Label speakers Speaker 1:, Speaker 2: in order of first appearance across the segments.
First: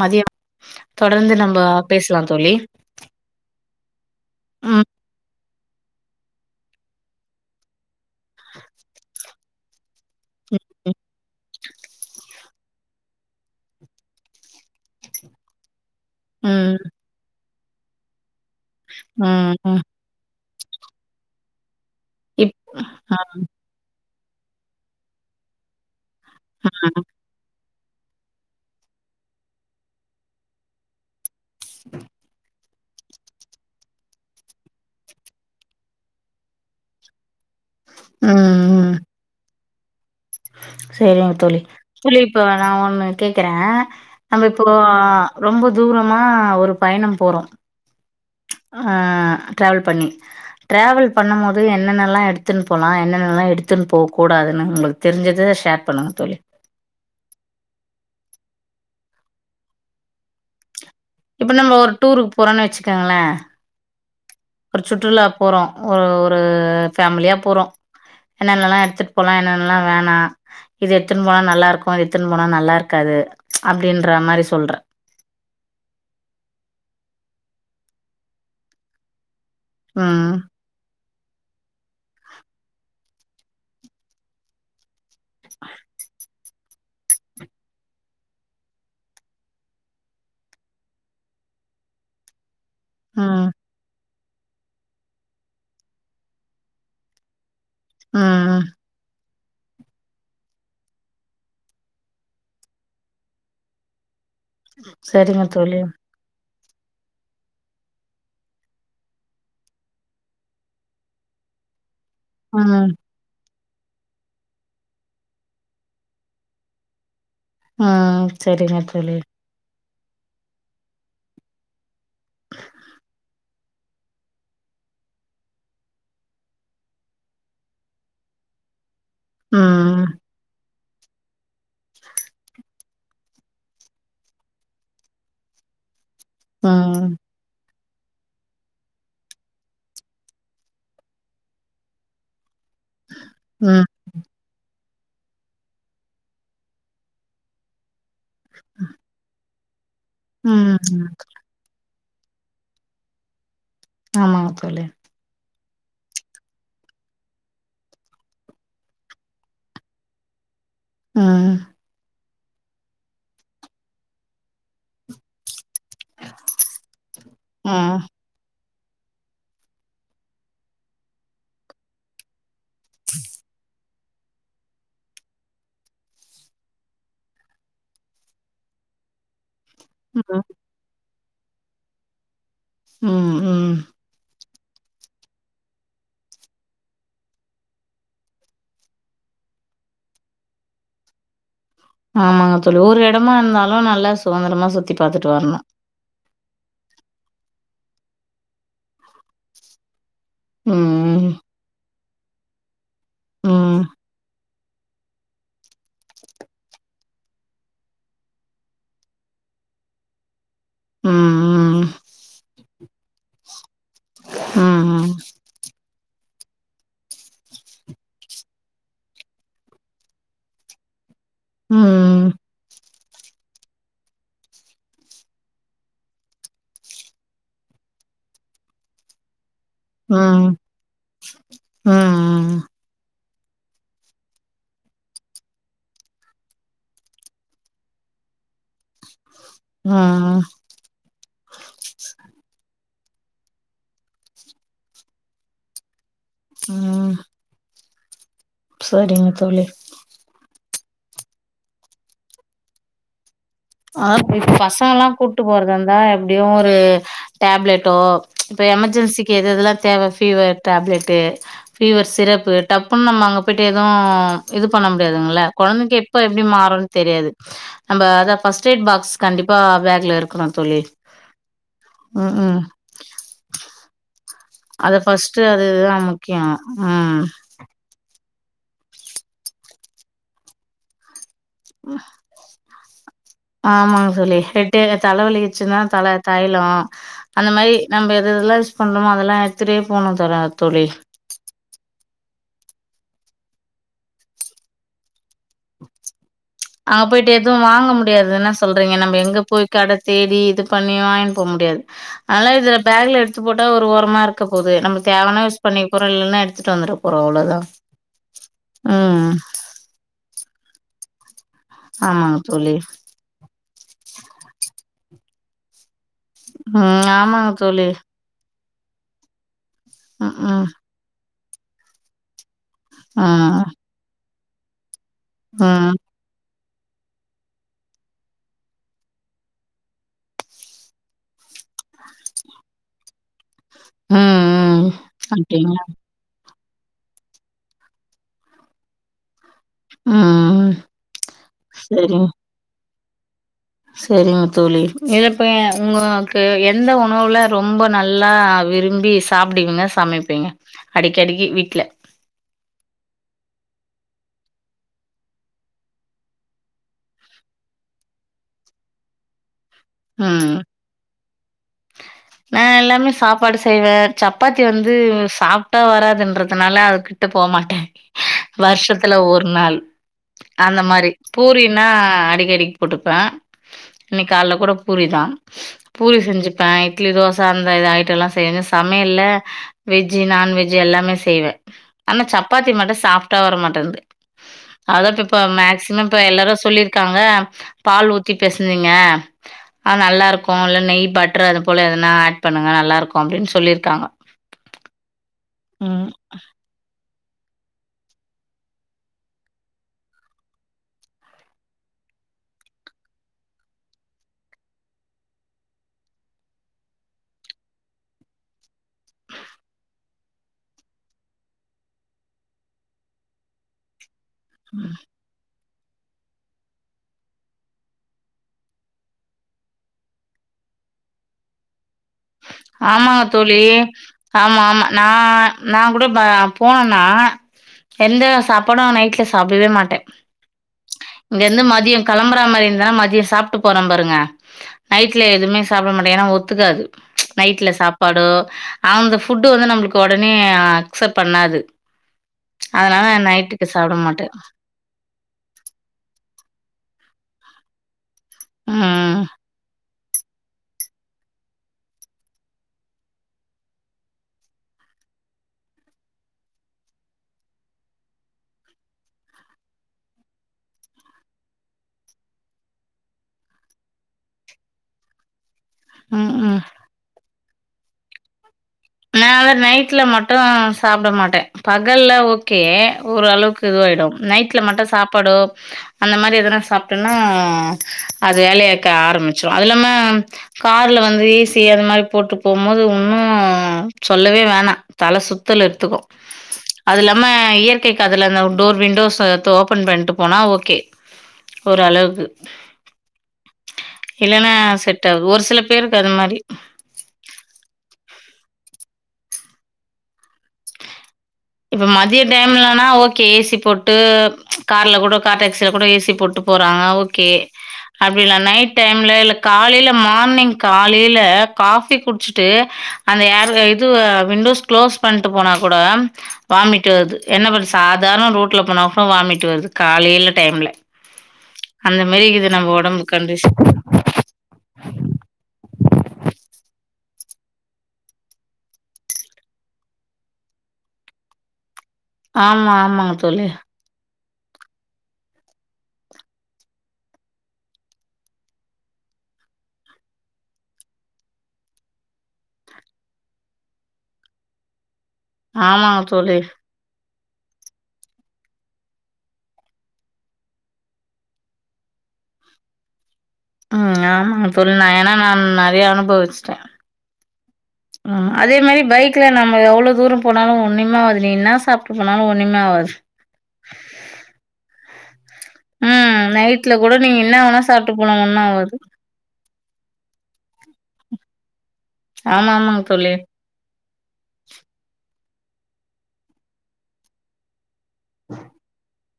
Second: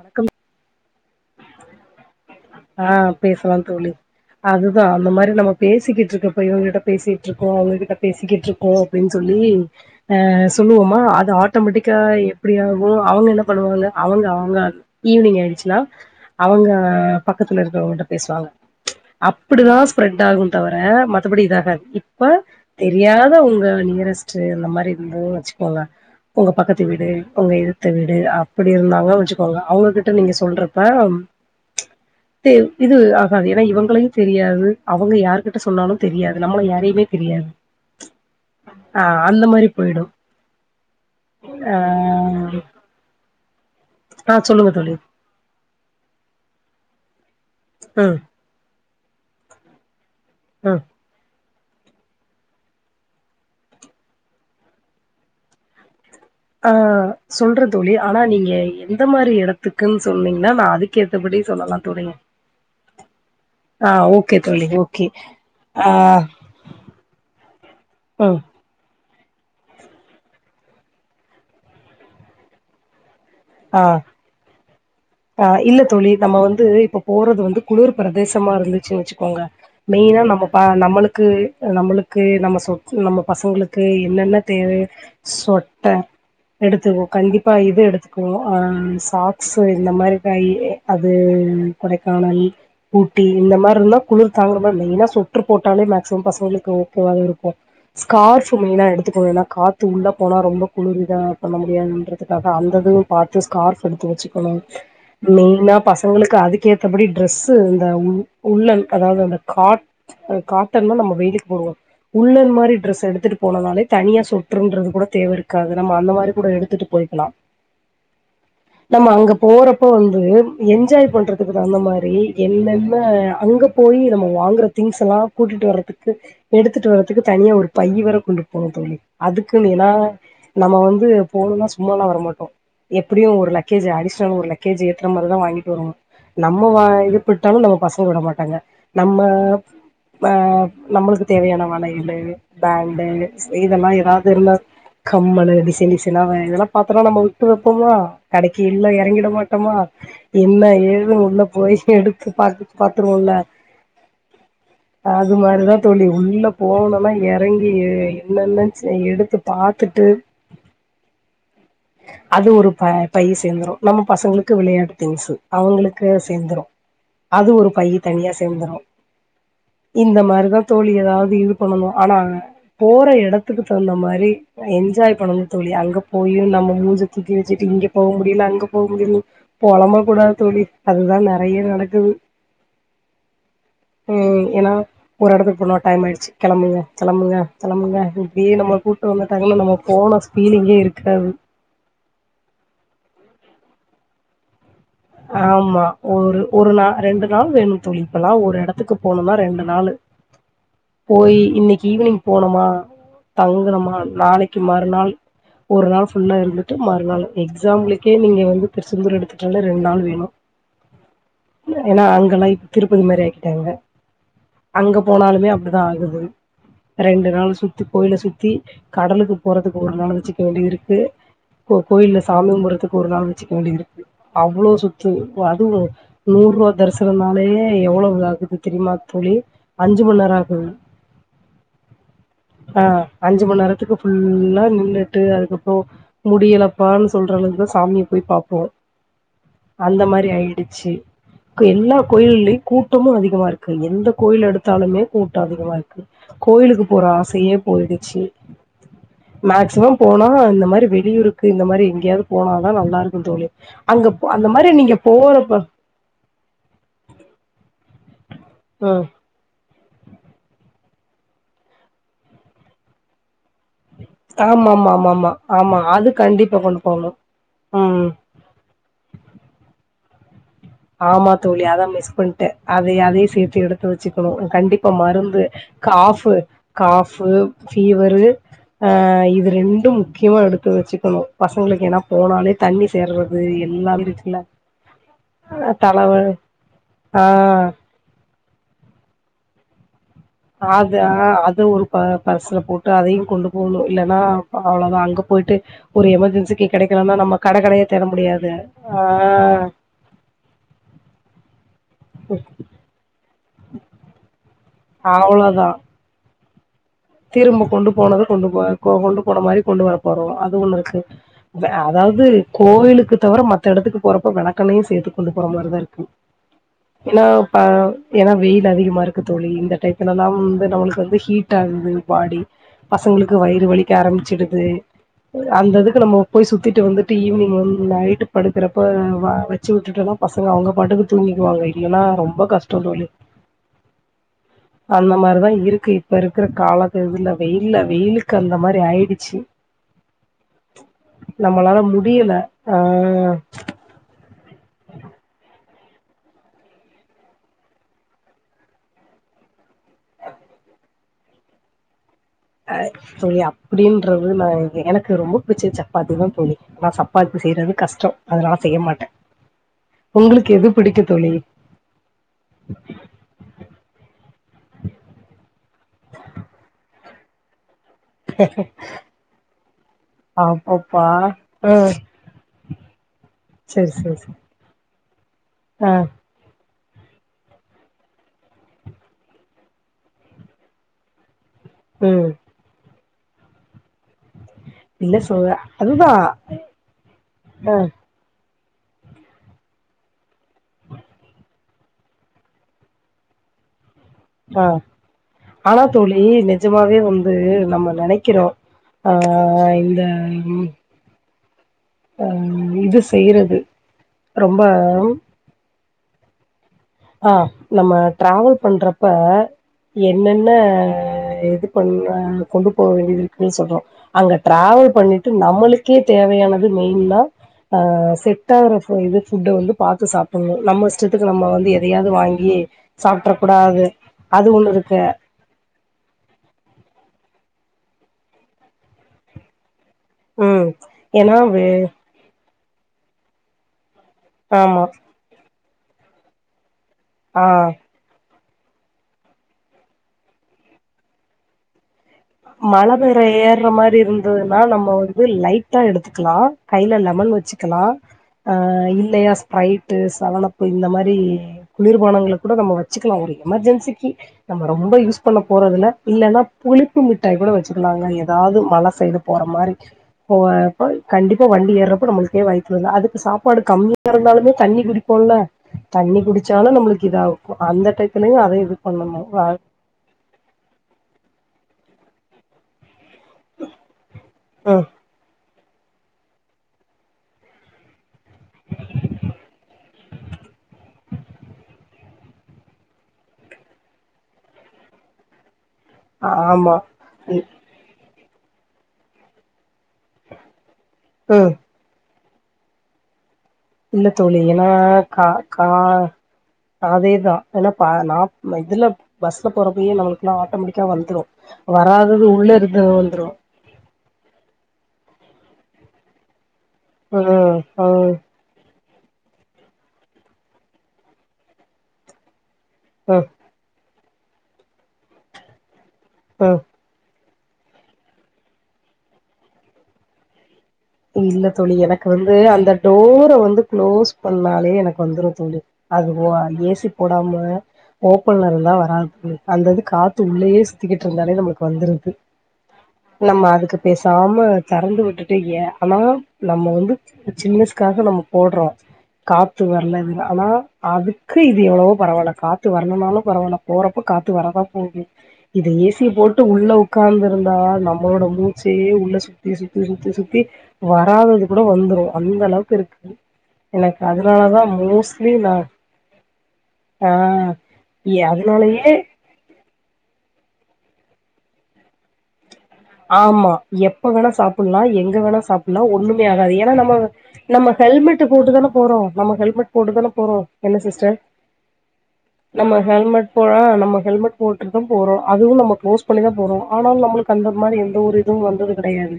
Speaker 1: மதியம் தொடர்ந்து நம்ம பேசலா தோழி
Speaker 2: ஆ பேசலா தோழி அதுதா
Speaker 1: ம்
Speaker 2: அந்த மாதிரி நம்ம பேசிட்டு இருக்கப்ப இவங்ககிட்ட பேசிட்டு இருக்கோ அவங்ககிட்ட பேசிக்கிட்டு இருக்கோ அப்டின்னு சொல்லி அ சொல்லுவோமா அது ஆட்டோமேட்டிக்கா இப் அப்டியாகு அவங்க என்ன பண்ணுவாங்க அவங்க அவங்க ஈவினிங் ஆயிடுச்சுனா அவங்க
Speaker 1: ம்
Speaker 2: பக்கத்துல இருக்கவகிட்ட பேசுவாங்க
Speaker 1: ம்
Speaker 2: அப்டிதா
Speaker 1: ம்
Speaker 2: ஸ்ப்ரெட் ஆகு தவர மத்தபடி இது ஆகாது அப்ப
Speaker 1: இப்
Speaker 2: தெரியாத உங்க நியரஸ்ட் அந்த மாதிரி இருந்துன்னு வச்சுக்கோங்க உங்க பக்கத்து
Speaker 1: ம்
Speaker 2: வீடு உங்க எ துத்த வீடு அப்டி இருந்தாங்க வெச்சுக்கோங்க அவங்ககிட்ட நீங்க சொல்றப்ப
Speaker 1: [inaudible]
Speaker 2: தெ இது ஆகாது ஏன்னா இவங்களையு தெரியாது அவுங்க யாருகிட்ட சொன்னாலு தெரியாது நம்மள யாரையுமே தெரியாது ஆ அந்த மாரி போயிடோ
Speaker 1: செரிங்க தோழி தோழி இப்ப நா ஒண்ணு கேக்குறே
Speaker 2: ஆ
Speaker 1: நம்ம இப்போ
Speaker 2: சொல்லுங்க தோழி
Speaker 1: ரொம்ப தூரமா ஒரு பயணம் போறோ
Speaker 2: ம்
Speaker 1: ஆ ட்ராவல் பண்ணி
Speaker 2: ம்
Speaker 1: டிராவல் பண்ணும்போது என்னென்னல்லா எடுத்துன்னு போலா என்னென்னல்லா எடுத்துன்னு போக்கூடாதுன்னு உங்குளுக்கு தெரிஞ்சுத ஷேர் பண்ணுங்க தோழி
Speaker 2: ஆ சொல்ற தோழி ஆனா நீங்க எந்த மாரி எடத்துக்குன்னு சொன்னீங்கன்னா நா அதுக்
Speaker 1: இப்ப நம்மோ ஒரு டூருக்கு போறோம்ன்னு வெச்சுக்கோங்களே
Speaker 2: ஆ ஓகே தோழி
Speaker 1: ஒரு
Speaker 2: ஓகே
Speaker 1: சுற்றுலா போறோ
Speaker 2: ஆ
Speaker 1: ஒ ஒரு ஃபேமிலியா போறோ
Speaker 2: ம்
Speaker 1: என்னென்னல்லா எடுத்துட் போலா என்னென்னல்லா வேணா இது எடுத்துன்னு போனா நல்லா இருக்கோ இது எடுத்துன்னு போனா நல்லா இருக்காது
Speaker 2: ஆ
Speaker 1: அப்டீன்ற மாரி சொல்றே
Speaker 2: ஆ இல்ல தோழி நம்ம வந்து இப்ப போறது வந்து குளிர் பிரதேசமா இருந்துச்சு வெச்சுக்கோங்க மெயினா
Speaker 1: ம்,
Speaker 2: நம்ம ப நம்முளுக்கு நம்முளு க்கு நம்ம சொத் நம்ம பசங்களுக்கு என்னென்ன தேவயோ சொட்டர் எடுத்துக்கோ கண்டிப்பா இது எடுத்து அப்றோ அ சாக்ஸு இந்த மாரி இதாய் அது கொடைக்கானல் ஊட்டி
Speaker 1: ம்,
Speaker 2: இந்த மாரி இருந்தா குளிர் தாங்குறது மெயினா சொட்று போட்டாலே மேக்சிமம் பசங்களுக்கு ஓகேவா இருக்கோ ஸ்கார்ஃபு
Speaker 1: ம்.
Speaker 2: மெய்னா எடுத்துக்கணும்ன்னா கா த்து உள்ளே போனா ரொம்போ குளிரு இதா பண்ண முடியாதுன்றதுக்காக அந்ததுவு பாத்து ஸ்கார்ஃப் எடுத்து வெச்சுக்கணோ
Speaker 1: சரிங்க
Speaker 2: மெய்னா
Speaker 1: தோழி.
Speaker 2: பசங் எங்குளுக்கு அதுக்கேத்தபடி ட்ரெஸ்ஸு இந்த உ உள்ளன் அதாவது அந்த காட் அ காட்டன் தா நம்ம வெய்லுக்கு போடுவோ உள்ளன் மாரி
Speaker 1: ம்,
Speaker 2: ட்ரெஸ்ஸு எடுத்துட்டு போனோனாலே தனியா சொட்றுன்றது கூட தேவ இருக்காது நம்ம அந்த மாரி கூட எடுத்துட்டு போயிக்குலா
Speaker 1: ஆ
Speaker 2: நம்ம அங்க போறப்போ வந்து என்ஜாய் பண்றதுக்கு தகுந்த மாரி என்னென்ன அங்க போய் நம்ம வாங்கறது திங்ஸலா கூட்டிட்டு வரதுக்கு எடுத்துட்டு வரதுக்கு தனியா ஒரு பையி வேற கொண்டு போணு தோழி அதுக்குன் ஏனா
Speaker 1: ம்,
Speaker 2: நம்ம வந்து போணுன்னா சும்மால்லா வரமாட்டோ எப்புடியு ஒரு லக்கேஜ அடிஷ்னல் ஒரு லக்கேஜ ஏத்ற மரிதா வாங்கிட்வருவோ நம்ம வா
Speaker 1: ம்,
Speaker 2: இது பிட்டாலு நம்ம பசங்க விட மாட்டாங்க நம்ம ம நம்முளுக்கு தேவையான வளையலு பேண்டு இத
Speaker 1: ம்,
Speaker 2: மாரி எதாவது இருந்தா கம்மலு டிசைன் டிசைனா வ இதெல்லா பாத்தோம்னா நம்மோ விட்டு வெப்போமா கடைக்கு இல்ல எறங்கிட மாட்டோமா என்ன
Speaker 1: ம்.
Speaker 2: ஏது உள்ள போய் எடுத்து பாத்து பாத்துருவோல
Speaker 1: ஆமாங்க தோழி
Speaker 2: அது மாரிதா தோழி உள்ள போனோனா எறங்கி எ என்னென்னன்னு செ எடுத்து பாத்துட்டு
Speaker 1: அ
Speaker 2: அது ஒரு ப பய்யி சேந்துரோ நம்ம பசங்களுக்கு விளையாட்டு திங்ஸு அவுங்குளுக்கு சேர்ந்துரோ அது ஒரு பய்யி
Speaker 1: ம்,
Speaker 2: தனியா சேந்துரோ இந்த மாரிதா தோழி ஏதாவது இது பண்ணணோ ஆனா போற எடத்துக்கு தகுந்த மாரி என்ஜாய் பண்ணனோ தோழி அங்க போயு நம்மோ மூஞ்சதூக்கி வெச்சிட்டு இங்க போவ முடியுல அங்க போவ முடியுல பொலம்ப கூடாது
Speaker 1: ம்,
Speaker 2: தோழி அதுதா நறைய நடக்குது
Speaker 1: ம், ம்.
Speaker 2: ம் ஏன்னா ஒரு எடத்துக் போணு டைம் ஆயிட்ச்சி கிளம்புங்க கிளம்புங்க கிளம்புங்க இப்டியே நம்மள கூட்டு வந்துட்டாங்கன்னா நம்ம போன ஃபீலிங்கே இருக்காது
Speaker 1: ஆமாங்க தோழி ஒரு எடமா இர்ந்தாலு நல்லா சுதந்தரமா சுத்திட்டு
Speaker 2: ஆம்மா ஒரு ஒரு நா ரெண்டு நாள் வேணு தோழி இப்பல்லா ஒரு எடத்துக்கு போனுன்னா ரெண்டு நாளு
Speaker 1: ம் ம்,
Speaker 2: போயி இன்னக்கி ஈவினிங் போனமா
Speaker 1: ம்,
Speaker 2: தங்குணமா நாளக்கி மறுநாள் ஒரு நாள் ஃபுல்லா இருந்துட்டு மறுநாள் எக்ஸம்ப்ளுக்கே நீங்க வந்து திருச்செந்தூர் எடுத்துட்டலே ரெண் நாள் வேணு
Speaker 1: ம், ம்,
Speaker 2: ஏனா அங்கலா இப் திருப்பதி மாரி ஆக்கிட்டாங்க அங்க
Speaker 1: ம்,
Speaker 2: போனாலுமே அப்டிதா ஆகுது ரெண்டு நாளு சுத்தி கோயில சுத்தி கடலுக்கு போறதுக்கு ஒரு நாள் வச்சுக்க வேண்டித் இருக்கு
Speaker 1: ம்,
Speaker 2: கோ கோயில
Speaker 1: ம்,
Speaker 2: சாமி கும்புட்றதுக்கு ஒரு நாள் வச்சுக்க வேண்டித் இருக்கு அவுளோ சுத்து ஒ அதுவு நூற்ருவா தரிசனனாலே எவுளவு ஆகுது தெரிய்மா தோழி அஞ்சு
Speaker 1: ம்,
Speaker 2: மண் நேர
Speaker 1: ம்,
Speaker 2: ஆக்குது
Speaker 1: ம்,
Speaker 2: அ அஞ்சு மண் நேரத்துக்கு ஃபுல்லா நின்னுட்டு அதுக்கப்றோ முடியலப்பான் சொல்ல அளவ்க் தா சாமிய போய் பாப்போ
Speaker 1: ம்,
Speaker 2: அந்த மாரி
Speaker 1: ம்.
Speaker 2: ஆய்டுச்சு கு எல்லா கோயில்லியு கூட்டமு அதிகமா இருக்கு எந்த கோயில் எடுத்தாலுமே கூட்ட அதிகமா இருக் கோயிலுக்கு போற
Speaker 1: ம்
Speaker 2: ஆசயே போய்டுச்சி
Speaker 1: சரிங்க தோழி
Speaker 2: வம் போனா இந்த மாரி வெளியூருக்கு இந்த மாரி எங்யாவ்து போனதா நல்லாருக்கு தோழி
Speaker 1: ஆ
Speaker 2: அங்க போ
Speaker 1: இப்
Speaker 2: அந்த மாரி நீங்க
Speaker 1: பசங்கல்லா கூட்டு
Speaker 2: போறப்ப
Speaker 1: போறதாந்தா எப் ப்டியு ஒரு டேப்லெட்டோ இப்ப
Speaker 2: ம்
Speaker 1: எமர்ஜென்சி கி எதெதுலா தேவ ஃபீவர் டேப்லெட்டு ஃபீவர் சிரப்பு டப்புன் நம்ம அங்க பிட்டு எது இது
Speaker 2: ஆமா
Speaker 1: பண்ண
Speaker 2: ஆமா ஆமா ஆமா
Speaker 1: முடியாதுங்ள
Speaker 2: ஆமா
Speaker 1: கொழந்தக்கி
Speaker 2: அது
Speaker 1: எப்ப எப்டி
Speaker 2: கண்டிப்பா கொண்டு
Speaker 1: மாறுன்
Speaker 2: போகணும்
Speaker 1: தெரியாது நம்ப
Speaker 2: ம்
Speaker 1: அதா ஃபஸ்ட் எய்ட் பாக்ஸ் கண்டிப்பா பேக்ல இருக்குனு தோழி
Speaker 2: ஆமா தோழி அதா மிஸ்
Speaker 1: ம்
Speaker 2: பண்ட்டு
Speaker 1: ம்
Speaker 2: அதை அதயே சேத்து எடு பு வச்சுக்குணு கண்டிப்பா
Speaker 1: அது
Speaker 2: மருந்து
Speaker 1: ஃபர்ஸ்ட்டு அதுதா
Speaker 2: காஃபு
Speaker 1: முக்கியோ ம்
Speaker 2: காஃபு ஃபீவரு அ இது ரெண்டு முக்கியமா எடுத்து வெச்சிக்கணு பசங்ளுக்கு ஏனா போனாலே தண்ணி சேர்றது எல்லா இருச்சு இல்ல
Speaker 1: தடு லைவலிகிசினா தல தைலோ
Speaker 2: ஆ
Speaker 1: அந்த மரி நம்ப எது எதுல்லா யூ பண்ணமோ அதெல்லா எத்துட்டே போனு தோழர்
Speaker 2: ஆது அ அது ஒரு ப பர்சுல போட்டு அதையு கொண்டு போணு இல்லன்னா அவ்வளவுதா அங்க போய்ட்டு ஒரு எமர்ஜென்சிக்கு கடைக்கு
Speaker 1: அங்க
Speaker 2: வந்தா
Speaker 1: போயிட்டு
Speaker 2: நம்ம
Speaker 1: எதுவு
Speaker 2: கட கடையா
Speaker 1: வாங்க
Speaker 2: தேட
Speaker 1: முடியாதுன்னா
Speaker 2: முடியாது
Speaker 1: சொல்றீங்க
Speaker 2: ஆ
Speaker 1: நம்ம எங்க போய் கட தேடி இது பண்ணி வாங்கின் போ முடியாது அதனால இதுல பேக்ல எடுத்து போட்டா ஒரு ஓரமா இருக்க போது நம்மளுக் தேவன்னா யூஸ்
Speaker 2: அவ்ளோதா
Speaker 1: பண்ணி பொருள் இல்லன்னா எடுத்துட்டு வந்துரு
Speaker 2: திரும்ப கொண்டு போனது கொண்டு போ கோ கொண்டு
Speaker 1: ம்
Speaker 2: போன மாரி கொண்டு வர போறோ அது ஒன்னு இருக்கு அதாவ்து
Speaker 1: ஆமாங்க தோழி
Speaker 2: கோவிலுக்கு தவுர மத்த எடத்துக்கு போறப்ப விளக்கண்ணயு சேத்து கொண்டு போற மாரிதா இருக்கு
Speaker 1: ம்
Speaker 2: எனா
Speaker 1: ஆமாங்க
Speaker 2: இப்ப
Speaker 1: தோழி
Speaker 2: ஏனா வெயில் அதிகமா இருக்கு தோழி இந்த டைத்துனலா
Speaker 1: ம் ம்
Speaker 2: வந்து நம்மளுக்கு வந்து ஹீட் ஆகுது பாடி பசங்ளுக்கு
Speaker 1: ம்
Speaker 2: வயிறு வலிக்க ஆரம்மிச்சிடுது
Speaker 1: ம்
Speaker 2: அந்ததுக்கு நம்மோ போய் சுத்திட்டு வந்துட்டு ஈவ்னிங் வந் நைட்டு படுக்குறப்ப வ வச்சு உட்டுட்டேனா பசங்க அவுங்க பாட்டுக்கு தூங்கிடுவாங்க இல்லனா ரொம்ப கஷ்ட்டோ தோழி
Speaker 1: ம் ம்
Speaker 2: அந்த மாரிதா இருக்கு
Speaker 1: அப்டிங்களா
Speaker 2: இப்ப இருக்குற காலத் இதுல வெய்யில வெயிலுக் அந்த மாரி ஆயிடுச்சு
Speaker 1: ம் ம்
Speaker 2: நம்மளால முடியல ஆ
Speaker 1: செரிங் தோழி இது இப்ப உங்கிளுக்கு எந்த உணவுல ரொம்ப நல்லா விரும்பி சாப்ட்டீங்கன்னா சமைப்பேங்க அடிக்கடிக்கி வீட்ல
Speaker 2: அ தோழி அப்படின்றது நா எனக்கு ரொம்ப புச்சுசா சப்பாத்திதா தோழி நா சப்பாத்தி செய்யறது கஷ்டோ அதனால செய்ய மாட்டே உங்களுக்கு
Speaker 1: ம்
Speaker 2: எது பிடிக்கு தோழி
Speaker 1: நா எல்லாமே சாப் ப்பாடு செய்வே சப்பாத்தி வந்து சாப்ட்டா வராதுன்றதுனால அது கிட்ட போ மாட்டே வர்ஷத்துல ஒரு நாள் அந்த
Speaker 2: ஆப்பப்பா
Speaker 1: மாரி
Speaker 2: ஆ
Speaker 1: பூரினா அடிக்கடி போட்டுப்பே
Speaker 2: செரி செரி
Speaker 1: இன்னைக்
Speaker 2: செரி
Speaker 1: கால கூட பூரிதா
Speaker 2: ஆ
Speaker 1: பூரி செஞ்சு இட்லி தோச அந்த இது ஐட்டல்லா செய்வே சமையல்ல வெஜ்ஜு நான்வெஜ்ஜு எல்லாமே செய்வே ஆனா
Speaker 2: ம்
Speaker 1: சப்பாத்தி மட்டு சாஃப்டா வர மாட்டேன்து அதா
Speaker 2: இல்ல
Speaker 1: இப்ப
Speaker 2: சோ
Speaker 1: இப்ப மேக்சிமம்
Speaker 2: அதுதா
Speaker 1: இப்ப எல்லாரு சொல்லியிருக்காங்க
Speaker 2: ஆ
Speaker 1: பால் ஊ த்தி பெசனீங்க ஆ நல்லா இருக்கு இல்ல நெய் பட் ரு அது போல எதனா ஆட் பண்ணுங்க நல்லா இருக்கும் அப்டின் சொல்லியிருக்காங்க
Speaker 2: அ ஆனா
Speaker 1: ம்.
Speaker 2: தோழி நெ ஜமாவே வந்து நம்ம நெனைக்கிறோ ஆ இந்த அம் இது செய்யறது ரொம்ப ஆ நம்ம டிராவல் பண்றப்ப என்னென்ன இது பண்ண கொண்டு போக வேண்டிது இருக்குன் சொல்றோ அங்க டிராவல் பண்ணிட்டு நம்மளுக்கே தேவையானது மெயின்னா ஆ செட்டா ஒரு ஃபு இது ஃபுட்ட வந்து பாத்து சாப்பண்ணு நம்ம இஷ்டத்துக்கு நம்ம வந்து எ எதையாவது வாங்கி
Speaker 1: ஆமாங்க
Speaker 2: சாப்ற்ற
Speaker 1: தோழி.
Speaker 2: கூடாது அது ஒன்னு இருக்கு
Speaker 1: நா கூட ம போனோன்னா எந்த சாப்பாடு நைட்ல சாப்பவே மாட்டே
Speaker 2: ம் ஏன்னா
Speaker 1: இங்க இந்து
Speaker 2: வே
Speaker 1: மதியம் களம்பற மாரி இருந்தனா மதிய சாப்ட்டு போற பாருங்க
Speaker 2: ஆமா
Speaker 1: நைட்ல எதும்மே சாப்பட மாட்டிகிறா ஒத்துக்காது
Speaker 2: ஆ
Speaker 1: நைட்ல சாப்பாடு அந்த ஃபுட்டு வந்து நம்மளுக்கு உடனே அக்செப்ட் பண்ணாது
Speaker 2: மழ
Speaker 1: அதனால
Speaker 2: பெய்ற ஏற்ற
Speaker 1: நைட்டுக்கு
Speaker 2: மாரி
Speaker 1: சாப்ட மாட்டேன்.
Speaker 2: இருந்ததுன்னா நம்ம து லைட்டா எடுத்துக்கலா கையில லெமன் வச்சுக்கலா ஆ
Speaker 1: ம்.
Speaker 2: இல்லையா பிரைட்டு சவனப்பு இந்த மாரி குளிர்பானங்கள கூட நம்ம வச்சுக்கலா ஒரு எமர்ஜென்சிக்கு நம்ம ரொம்ப யூஸ் பண்ண போறதுல இல்லன்னா புளிப் பு மிட்டாய் கூட வச்சுக்கலாங்க எதாவது மல செய்டு போற மாரி போ அப்ப கண்டிப்பா வண்டி ஏற்றப்ப நம்மளுக்கே வய்த்துலந்து அதுக்கு சாப்பாடு கம்மி திறந்தாலுமே தண்ணி குடிப்போம்ல தண்ணி
Speaker 1: ம்ஹ்ம்.
Speaker 2: குடிச்சாலு நம்மளுக்கு இதாகு அந்த டைத்தலயு அதே இது பண்ணணு
Speaker 1: நா அத நைட்ல மட்டு சாப்பட மாட்டே பகல்ல ஓகே ஓரளவுக்கு இதுவாயிடு நைட்ல மட்டு சாப்பாடோ அந்த மாரி எதுனா சாப்ட்டன்னா அது வேலயக்கா ஆரம்பிச்சிடு அது இல்லாம கார்ல வந்து ஏசி அது மாரி போட்டு போகு போது உன்னு ம் சொல்லவே வேணா தல சுத்தல் எடுத்துக்கு
Speaker 2: ஆமா
Speaker 1: அது இல்லாம இயற் கேகாதுல அந்த டோர் விண்டோஸ்ஸ ஓபன் பண்ட்டு போனா ஓகே
Speaker 2: ம்
Speaker 1: ஒரு அளவுக்கு
Speaker 2: இல்ல தோழி
Speaker 1: இல்லன்னா
Speaker 2: ஏன்னா
Speaker 1: செட் ஆகுது ஒரு சில பேருக்கு அது மாரி
Speaker 2: அதேதா ஏன்னா ப நா இதுல பஸ்ல போறப்பயே நம்மளுக்குல்லா ஆட்டோமெட்டிக்க வந்துரு
Speaker 1: இப்ப மதிய
Speaker 2: வராதது உள்ள இருந்து
Speaker 1: டைம்லனா ஓகே
Speaker 2: வந்துரு
Speaker 1: ஏ சி போட் ட்டு கார்ல கூட கார் டாக்ஸில கூட ஏ சி போட்டு போறாங்க ஓகே
Speaker 2: ம் ம்
Speaker 1: அப்டில்ல நை டைம்ல இல்ல காலையில மார்னிங் காலையில காஃபி குட்சுட்டு அந்த
Speaker 2: ம்
Speaker 1: ஏர் இது விண்டோஸ் க்ளோஸ் பண்ணிட்டு போனா கூட
Speaker 2: ம்
Speaker 1: வாமிட் டு வருது என்ன பண் சாதாரண ரோட்ல போனப வாமிட் வருது காலையில டைம்ல
Speaker 2: இல்ல தோழி
Speaker 1: அந்த
Speaker 2: எனக்கு
Speaker 1: மாரி
Speaker 2: வந்து
Speaker 1: இருக்குது
Speaker 2: அந்த
Speaker 1: நம்ம ஒடம்பு
Speaker 2: டோர
Speaker 1: கண்டிஷன்.
Speaker 2: வந்து குளோஸ் பண்ணாலே எனக்கு வந்துரு தோழி அது ஒ ஏசி போடாம ஓப்பன்ல இருந்தா வராது அந்திது காத்து உள்ளையே சுத்திக்கிட்டு இருந்தாலே நமக்கு வந்துருது
Speaker 1: ஆமா ஆமாங்க
Speaker 2: நம்ம
Speaker 1: தோழி
Speaker 2: அதுக்கு பேசாம தறந்து விட்டுட்டு ஏ ஆனா நம்ம வந்து ஜில்னஸ்காக நம்ம போட்றோ காத்து வர்லல்ன் ஆனா அதுக்கு இது எவ்ளோ பரவால்ல காத்து வர்லனாலு பரவால்ல போறப்ப காத்து வரதா போவுது இது
Speaker 1: ஆமாங்க
Speaker 2: ஏசிய
Speaker 1: தோழி.
Speaker 2: போட்டு உள்ள ஒ ஒக்காந்திருந்தா நம்மளோட மூச்சையே உள்ள சுத்தி சுத்தி சுத்தி சுத்தி வராதது கூட வந்துரு அந்த அளவுக்கு இருக்
Speaker 1: உம் ஆமாங்க தோழி நா என்னனா நா நெறைய அனுபவெச்சிட்டே
Speaker 2: ஆ ஏ
Speaker 1: அதே மாரி
Speaker 2: அதனாலயே
Speaker 1: பை க்ல நம்ம எவ்ளோ தூர போனாலு ஒன்னுமே ஆவாது நீ என்ன சாப்ட்டு போனாலு ஒன்னுமே ஆவாது
Speaker 2: ஆம்மா எப்ப வேணா சாப்பலா எங்க வேணா சாப்படனா
Speaker 1: ம்
Speaker 2: ஒண்ணுமே ஆகாது ஏனா
Speaker 1: நைட்ல கூட
Speaker 2: நம்ம
Speaker 1: நீங்க என்ன வேணா
Speaker 2: நம்ம
Speaker 1: சாப்ட்டு போலா
Speaker 2: ஹெல்மெட்ட
Speaker 1: ஒண்ணும்
Speaker 2: போட்டு தான
Speaker 1: ஆவாது.
Speaker 2: போறோ நம்ம ஹெல்மெட் போட்டுதான போறோ என்ன சிஸ்டர்
Speaker 1: ஆமா
Speaker 2: நம்ம
Speaker 1: ஆமாங்க தோழி.
Speaker 2: ஹெல்மெட் போ நம்ம ஹெல்மெட் போட்டுது போறோ அதுவும் நம்ம குளோஸ் பண்ணி தா போறோ ஆனாலு நம்ளுக்கு அந்த மாரி எந்த ஒரு இதுவும் வந்தது கிடையாது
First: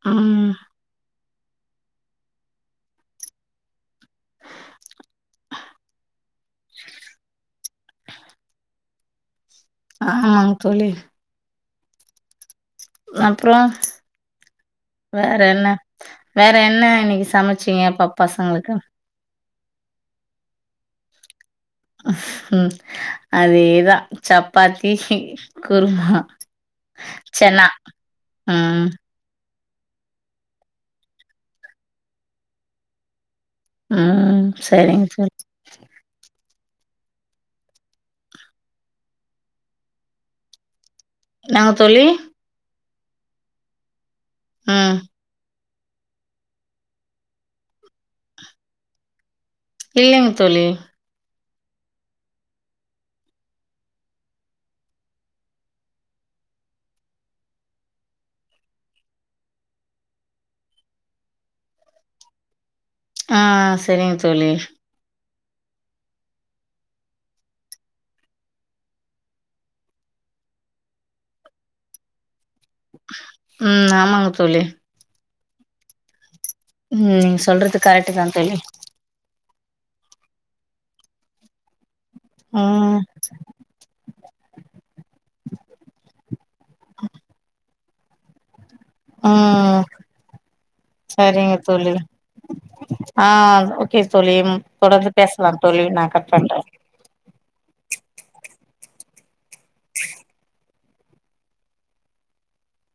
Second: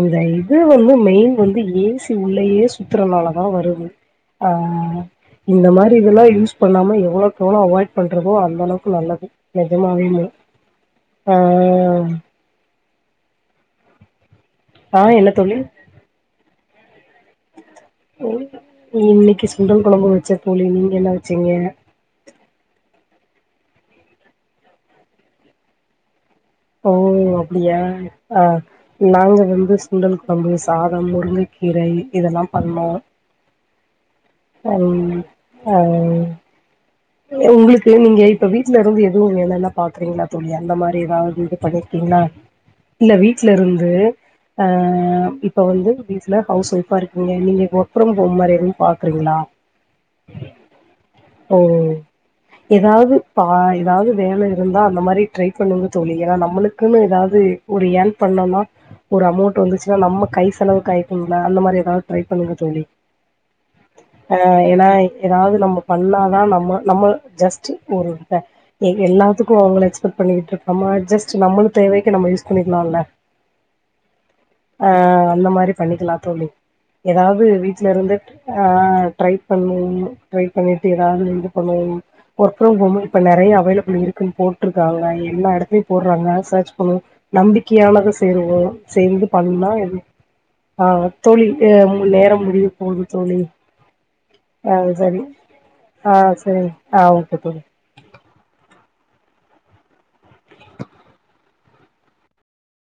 Speaker 2: இந்த
Speaker 1: ம்
Speaker 2: இது வந்து மெயின் வந்து ஏ சி உள்ளையே சுத்தரனாலதா வருது ஆ இந்த மாரி இதல்லா யூஸ் பண்ணாம எவ்வளோக்கு எவ்ளோ அவாய்ட் பண்றமோ அந்த அளவுக்கு நல்லது நெஜமாவேக
Speaker 1: ஆமாங்க தோழி.
Speaker 2: ஆ
Speaker 1: அப்றோ
Speaker 2: ஆ
Speaker 1: வேற
Speaker 2: தோழி?
Speaker 1: என்ன வேற என்ன இன்னைக்கிஸ் சமச்சிங்க எப்ப பசங்களுக்கு
Speaker 2: இன்னைக்கி சுண்டல் கொழம்பு வச்சந் தோழி நீங்க என்னா வெச்சீங்க
Speaker 1: ம் அதேதா சப்பாத்தி குருமா
Speaker 2: ஓ
Speaker 1: சன்னா.
Speaker 2: அப்டியா ஆ
Speaker 1: ம்
Speaker 2: நாங்க வந்துஸ் சுண்டல் கொழம்பு சாதம் முருங்கக்கீரை இதல்லா பண்ணோ
Speaker 1: ம் சரிங்க தோழி.
Speaker 2: [unintelligible] ஏ உங்களுக்கு நீங்க இப்ப வீட்ல இருந்து எதுவு வேலல்லா பாக்கறீங்களா தோழி அந்த மாரி எதா ந்து
Speaker 1: என்னாங்க தோழி?
Speaker 2: பண்ணிரிக்கீங்களா இல்ல வீட்ல இருந்து அ
Speaker 1: ம்
Speaker 2: இப் இப்ப வந்து வீட்ல ஹவுஸ் ஒய்ஃபா இருக்கீங்க நீங்க ஒர்க் பிரம் ஹோம் மாரி எதும் பாக்றீங்களா
Speaker 1: இல்லங் தோழி
Speaker 2: ஓ எதாவுது பா எதாவுது வேல இருந்தா அந்த மாரி ட்ரை பண்ணுன்னுங்க தோழி ஏன்னா நம்மளுக்குன்னு எதாது ஒரு ஏன் பண்ணமா ஒரு அமோட் வந்துச்சுன்னா நம்ம கை செலவுக் ஆயிக்கும்ல்ல அந்த மாரி எதாவ்து ட்ரை பண்ணுங்க தோழி
Speaker 1: ஆ சரிங்க
Speaker 2: அ
Speaker 1: தோழி.
Speaker 2: ஏன்னா எதாவ்து நம்ம பண்ணாதா நம்ம நம்மள் ஜஸ்ட்டு ஒரு க எ எல்லாத்துக்கு அவுங்ள எக்ஸ்பெக்ட் பண்ணிகிட்டு அம்ம ஜஸ்ட்டு நம்மலு தேவைக்கு நம்ம யூஸ் புண்ணிக்லால்லா
Speaker 1: ம் ஆமாங்க தோழி.
Speaker 2: அ அந்த மாரி பண்ணிக்கிலா தோழி
Speaker 1: ம் நீங்க
Speaker 2: எதாவது
Speaker 1: சொல்றது
Speaker 2: வீட்ல இருந்து
Speaker 1: கரெக்ட்டு தான் தோழி.
Speaker 2: ஆ ட்ரை பண்ணுவு ட்ரை பண்ணிட்டு எதாது இது பண்ணுவூ ஒர்க் ஃப்ரம்
Speaker 1: ம்
Speaker 2: ஹோமு இப்ப நெறைய அவைளபிள் இருகுன் போட் டுட்ருக்காங்க எல்லா எடத்லியு போட்றாங்க சர்ஜ் பண்ணு நம்பிககியானத சேருவோ சேந்து பண்ணா
Speaker 1: ம்
Speaker 2: எது ஆ தோழி ய நேரம் முடிய போகுது
Speaker 1: ஆ
Speaker 2: தோழி அ சரி
Speaker 1: லார் தோழி நா கட் பண்ற
Speaker 2: அ ஓகே தோழி